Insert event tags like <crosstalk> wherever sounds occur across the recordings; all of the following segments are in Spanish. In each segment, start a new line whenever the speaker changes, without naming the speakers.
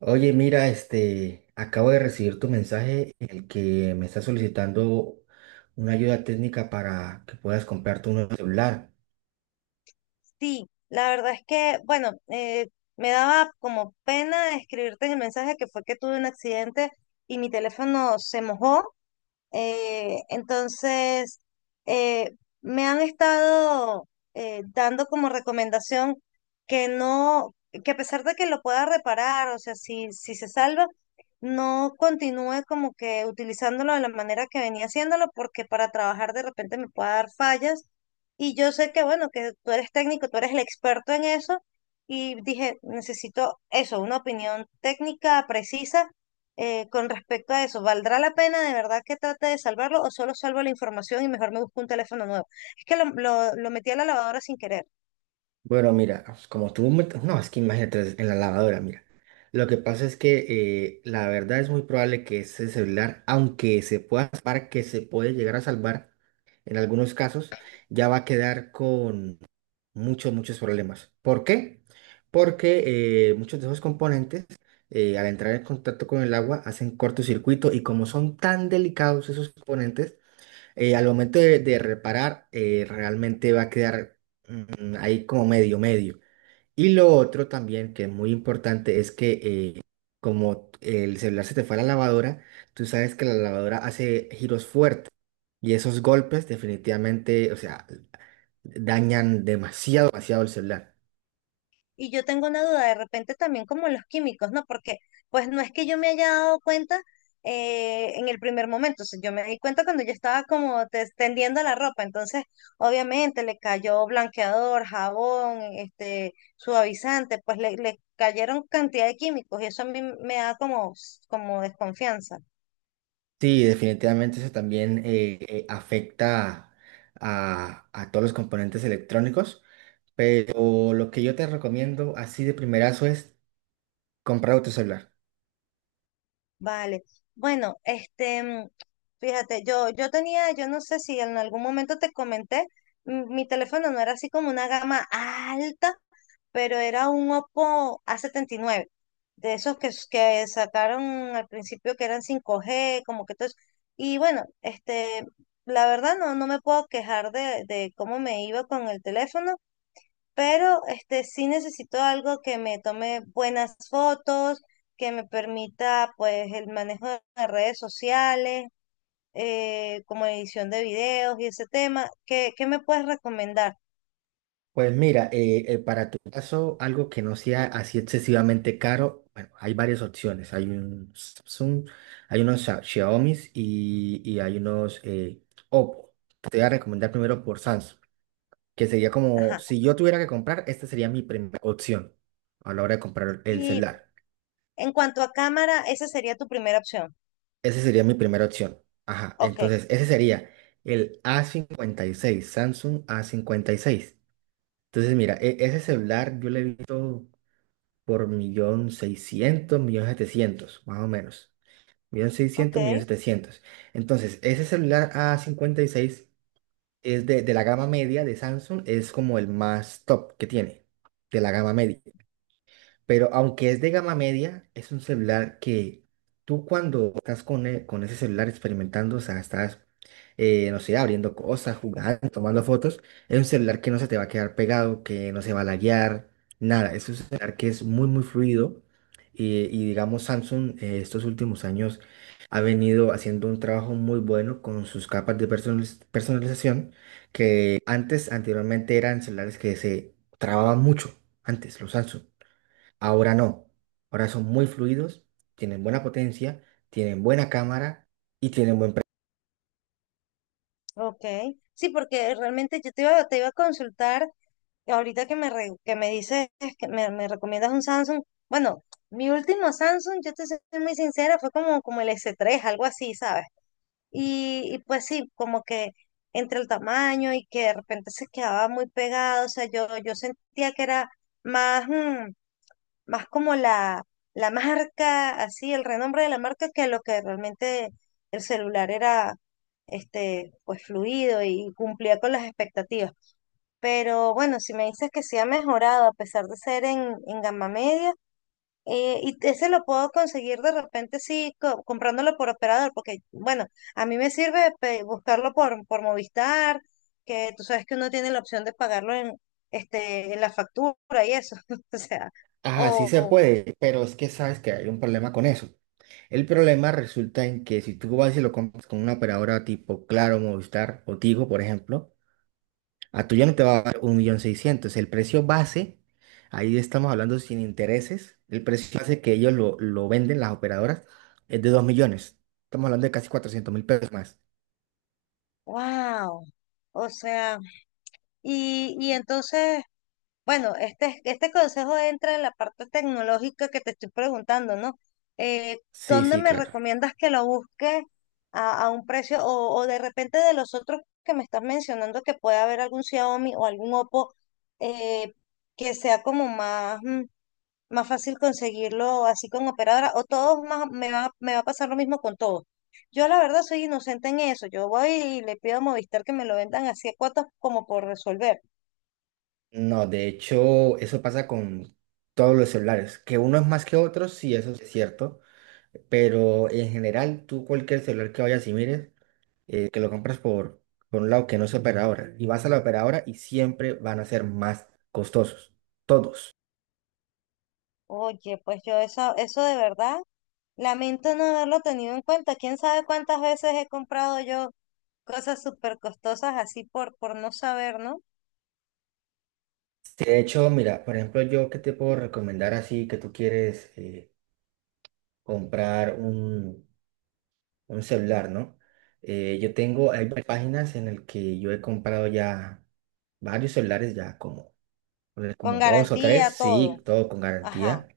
Oye, mira, acabo de recibir tu mensaje en el que me estás solicitando una ayuda técnica para que puedas comprarte un nuevo celular.
Sí, la verdad es que, bueno, me daba como pena escribirte el mensaje que fue que tuve un accidente y mi teléfono se mojó. Eh, entonces, eh, Me han estado dando como recomendación que no, que a pesar de que lo pueda reparar, o sea, si se salva, no continúe como que utilizándolo de la manera que venía haciéndolo, porque para trabajar de repente me pueda dar fallas. Y yo sé que, bueno, que tú eres técnico, tú eres el experto en eso. Y dije, necesito eso, una opinión técnica precisa con respecto a eso, ¿valdrá la pena de verdad que trate de salvarlo o solo salvo la información y mejor me busco un teléfono nuevo? Es que lo metí a la lavadora sin querer.
Bueno, mira, pues, como tú, no, es que imagínate en la lavadora, mira. Lo que pasa es que la verdad es muy probable que ese celular, aunque se pueda salvar, que se puede llegar a salvar en algunos casos, ya va a quedar muchos, muchos problemas. ¿Por qué? Porque muchos de esos componentes, al entrar en contacto con el agua, hacen cortocircuito y como son tan delicados esos componentes, al momento de reparar, realmente va a quedar ahí como medio, medio. Y lo otro también que es muy importante es que eh, como el celular se te fue a la lavadora, tú sabes que la lavadora hace giros fuertes. Y esos golpes definitivamente, o sea, dañan demasiado, demasiado el celular.
Y yo tengo una duda de repente también como los químicos, ¿no? Porque pues no es que yo me haya dado cuenta en el primer momento, o sea, yo me di cuenta cuando yo estaba como tendiendo la ropa, entonces obviamente le cayó blanqueador, jabón, este, suavizante, pues le cayeron cantidad de químicos y eso a mí me da como, como desconfianza.
Sí, definitivamente eso también afecta a todos los componentes electrónicos, pero lo que yo te recomiendo así de primerazo es comprar otro celular.
Vale. Bueno, este, fíjate, yo tenía, yo no sé si en algún momento te comenté, mi teléfono no era así como una gama alta, pero era un Oppo a 79 de esos que, que sacaron al principio que eran 5G, como que todo eso. Y bueno, este, la verdad no, no me puedo quejar de cómo me iba con el teléfono, pero este sí necesito algo que me tome buenas fotos, que me permita pues el manejo de las redes sociales, como edición de videos y ese tema. ¿Qué, qué me puedes recomendar?
Pues mira, para tu caso, algo que no sea así excesivamente caro, bueno, hay varias opciones. Hay un Samsung, hay unos Xiaomi y hay unos Oppo. Te voy a recomendar primero por Samsung, que sería como,
Ajá.
si yo tuviera que comprar, esta sería mi primera opción a la hora de comprar el
Y
celular.
en cuanto a cámara, esa sería tu primera opción.
Esa sería mi primera opción. Ajá,
Ok,
entonces ese sería el A56, Samsung A56. Entonces mira, ese celular yo le he visto por millón seiscientos, millón setecientos, más o menos. Millón
ok,
seiscientos, millón setecientos. Entonces, ese celular a 56 es de la gama media de Samsung, es como el más top que tiene, de la gama media. Pero aunque es de gama media, es un celular que tú cuando estás con ese celular experimentando, o sea, estás, no sé, abriendo cosas, jugando, tomando fotos, es un celular que no se te va a quedar pegado, que no se va a laguear, nada. Es un celular que es muy, muy fluido. Y digamos, Samsung estos últimos años ha venido haciendo un trabajo muy bueno con sus capas de personalización, que antes, anteriormente eran celulares que se trababan mucho, antes, los Samsung. Ahora no. Ahora son muy fluidos, tienen buena potencia, tienen buena cámara y tienen buen precio.
ok. Sí, porque realmente yo te iba a consultar. Ahorita que me, que me dices que me recomiendas un Samsung, bueno, mi último Samsung, yo te soy muy sincera, fue como, como el s tres algo así, ¿sabes? Y pues sí, como que entre el tamaño y que de repente se quedaba muy pegado, o sea, yo sentía que era más, más como la marca, así, el renombre de la marca, que lo que realmente el celular era, este, pues fluido y cumplía con las expectativas. Pero bueno, si me dices que sí ha mejorado a pesar de ser en gama media, y ese lo puedo conseguir de repente sí comprándolo por operador, porque bueno, a mí me sirve buscarlo por Movistar, que tú sabes que uno tiene la opción de pagarlo en, este, en la factura y eso, <laughs> o sea,
Ajá, sí se
o
puede, pero es que sabes que hay un problema con eso. El problema resulta en que si tú vas y lo compras con una operadora tipo Claro, Movistar o Tigo, por ejemplo, a tú ya no te va a dar un millón seiscientos. El precio base, ahí estamos hablando sin intereses, el precio base que ellos lo venden, las operadoras, es de 2 millones. Estamos hablando de casi 400.000 pesos más.
wow, o sea, y entonces... Bueno, este consejo entra en la parte tecnológica que te estoy preguntando, ¿no? Eh,
Sí,
¿Dónde
sí,
me
claro.
recomiendas que lo busque a un precio o de repente de los otros que me estás mencionando que puede haber algún Xiaomi o algún Oppo, eh, que sea como más, más fácil conseguirlo así con operadora o todos más, me va a pasar lo mismo con todos? Yo la verdad soy inocente en eso, yo voy y le pido a Movistar que me lo vendan así a cuotas como por resolver.
No, de hecho, eso pasa con todos los celulares, que unos más que otros, sí, eso es cierto, pero en general, tú cualquier celular que vayas y mires, que lo compras por un lado que no es operadora, y vas a la operadora y siempre van a ser más costosos, todos.
Oye, pues yo eso, eso de verdad, lamento no haberlo tenido en cuenta. ¿Quién sabe cuántas veces he comprado yo cosas súper costosas así por no saber, ¿no?
Sí, de hecho, mira, por ejemplo, yo qué te puedo recomendar así que tú quieres comprar un celular, ¿no? Yo tengo, hay varias páginas en las que yo he comprado ya varios celulares ya como pues,
Con
como dos o
garantía,
tres,
todo.
sí, todo con
Ajá.
garantía,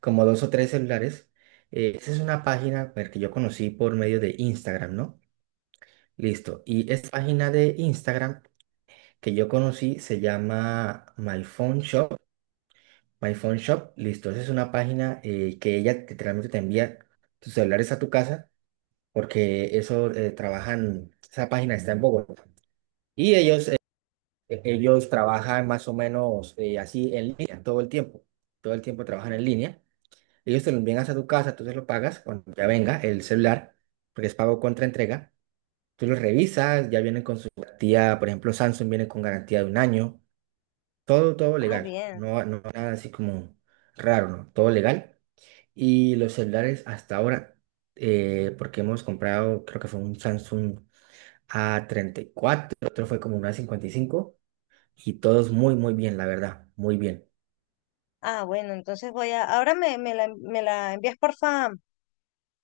como dos o tres celulares. Esa es una página pues, que yo conocí por medio de Instagram, ¿no? Listo. Y esta página de Instagram que yo conocí se llama My Phone Shop. My Phone Shop, listo. Esa es una página que ella literalmente te envía tus celulares a tu casa porque eso trabajan, esa página está en Bogotá. Y ellos, ellos trabajan más o menos así en línea todo el tiempo trabajan en línea. Ellos te lo envían hasta tu casa, tú se lo pagas cuando ya venga el celular, porque es pago contra entrega. Tú lo revisas, ya vienen con su garantía, por ejemplo, Samsung viene con garantía de un año, todo, todo
Ah,
legal,
bien.
no, no nada así como raro, ¿no? Todo legal. Y los celulares hasta ahora, porque hemos comprado, creo que fue un Samsung a 34, otro fue como un a 55 y todos muy, muy bien, la verdad, muy bien.
Ah, bueno, entonces voy a, ahora me, me la envías, porfa,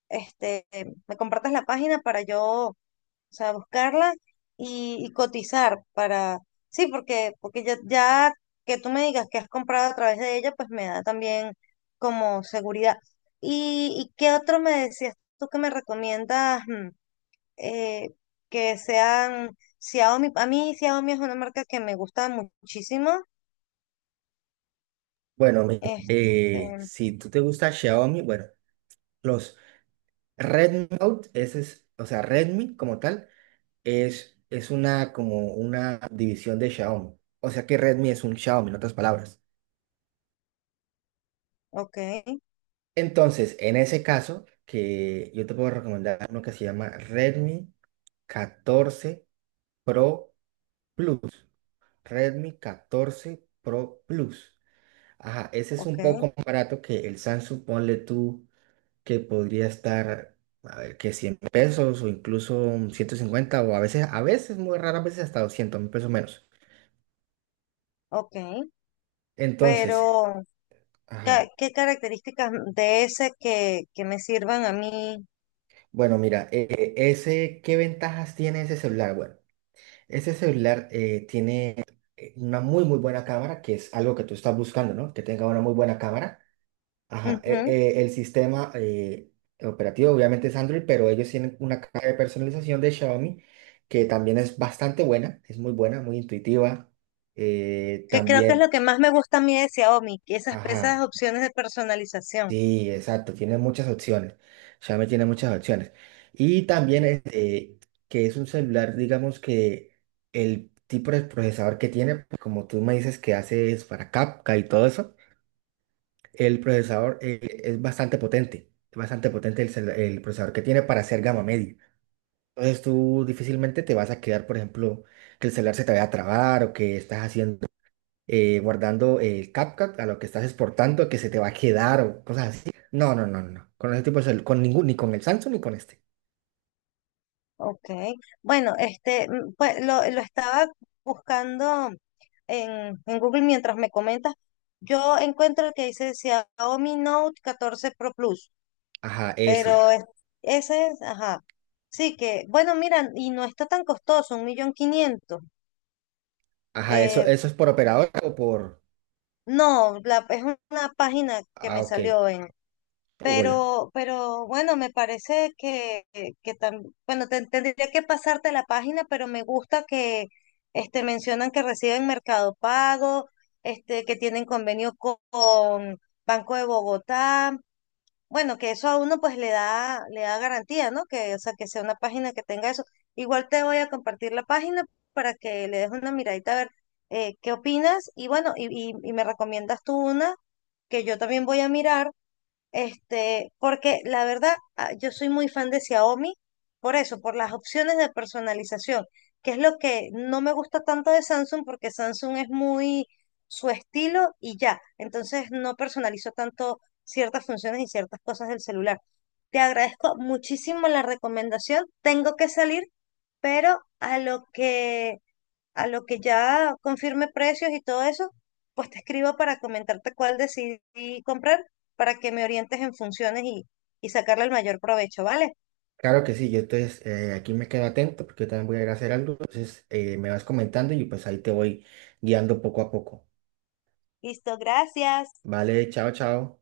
este, me compartas la página para yo, o sea, buscarla y cotizar para, sí, porque, porque ya, ya que tú me digas que has comprado a través de ella, pues me da también como seguridad. Y qué otro me decías tú que me recomiendas, eh, que sean Xiaomi? A mí Xiaomi es una marca que me gusta muchísimo.
Bueno,
Este,
si tú te gusta Xiaomi, bueno. Los Red Note, ese es, o sea, Redmi como tal, es una, como una división de Xiaomi. O sea que Redmi es un Xiaomi, en otras palabras.
ok,
Entonces, en ese caso, que yo te puedo recomendar uno que se llama Redmi 14 Pro Plus. Redmi catorce Pro Plus. Ajá, ese es un
ok,
poco más barato que el Samsung, ponle tú que podría estar, a ver, que 100 pesos o incluso 150 o a veces, muy raras veces hasta 200.000 pesos menos.
ok,
Entonces,
pero... ¿Qué,
ajá.
qué características de ese que me sirvan a mí?
Bueno, mira, ese, ¿qué ventajas tiene ese celular? Bueno, ese celular tiene una muy, muy buena cámara, que es algo que tú estás buscando, ¿no? Que tenga una muy buena cámara. Ajá,
Ujú.
el sistema operativo obviamente es Android, pero ellos tienen una caja de personalización de Xiaomi que también es bastante buena, es muy buena, muy intuitiva.
Que creo que es lo
También,
que más me gusta a mí de Xiaomi, que esas, esas
ajá,
opciones de personalización.
sí, exacto, tiene muchas opciones. Xiaomi tiene muchas opciones. Y también este, que es un celular, digamos que el tipo de procesador que tiene, pues, como tú me dices que haces para capca y todo eso. El procesador es bastante potente el procesador que tiene para hacer gama media. Entonces tú difícilmente te vas a quedar, por ejemplo, que el celular se te vaya a trabar o que estás haciendo, guardando el CapCut a lo que estás exportando, que se te va a quedar o cosas así. No, no, no, no. Con ese tipo de con ningún, ni con el Samsung ni con este.
Ok. Bueno, este, pues lo estaba buscando en Google mientras me comentas. Yo encuentro el que dice Xiaomi Note 14 Pro Plus,
Ajá, ese.
pero ese es, ajá. Sí que, bueno, mira, y no está tan costoso, 1.500.000.
Ajá, eso,
Eh,
eso es por operador o por...
no, la, es una página que
Ah,
me
ok.
salió en,
Google.
pero bueno, me parece que bueno, tendría que pasarte la página, pero me gusta que este, mencionan que reciben Mercado Pago, este, que tienen convenio con Banco de Bogotá. Bueno, que eso a uno pues le da garantía, ¿no? Que, o sea, que sea una página que tenga eso. Igual te voy a compartir la página para que le des una miradita a ver, qué opinas. Y bueno, y me recomiendas tú una que yo también voy a mirar este, porque la verdad, ah, yo soy muy fan de Xiaomi, por eso, por las opciones de personalización, que es lo que no me gusta tanto de Samsung, porque Samsung es muy su estilo y ya. Entonces no personalizo tanto ciertas funciones y ciertas cosas del celular. Te agradezco muchísimo la recomendación. Tengo que salir, pero a lo que ya confirme precios y todo eso, pues te escribo para comentarte cuál decidí comprar, para que me orientes en funciones y sacarle el mayor provecho, ¿vale?
Claro que sí, yo entonces aquí me quedo atento porque yo también voy a ir a hacer algo, entonces me vas comentando y pues ahí te voy guiando poco a poco.
Listo, gracias.
Vale, chao, chao.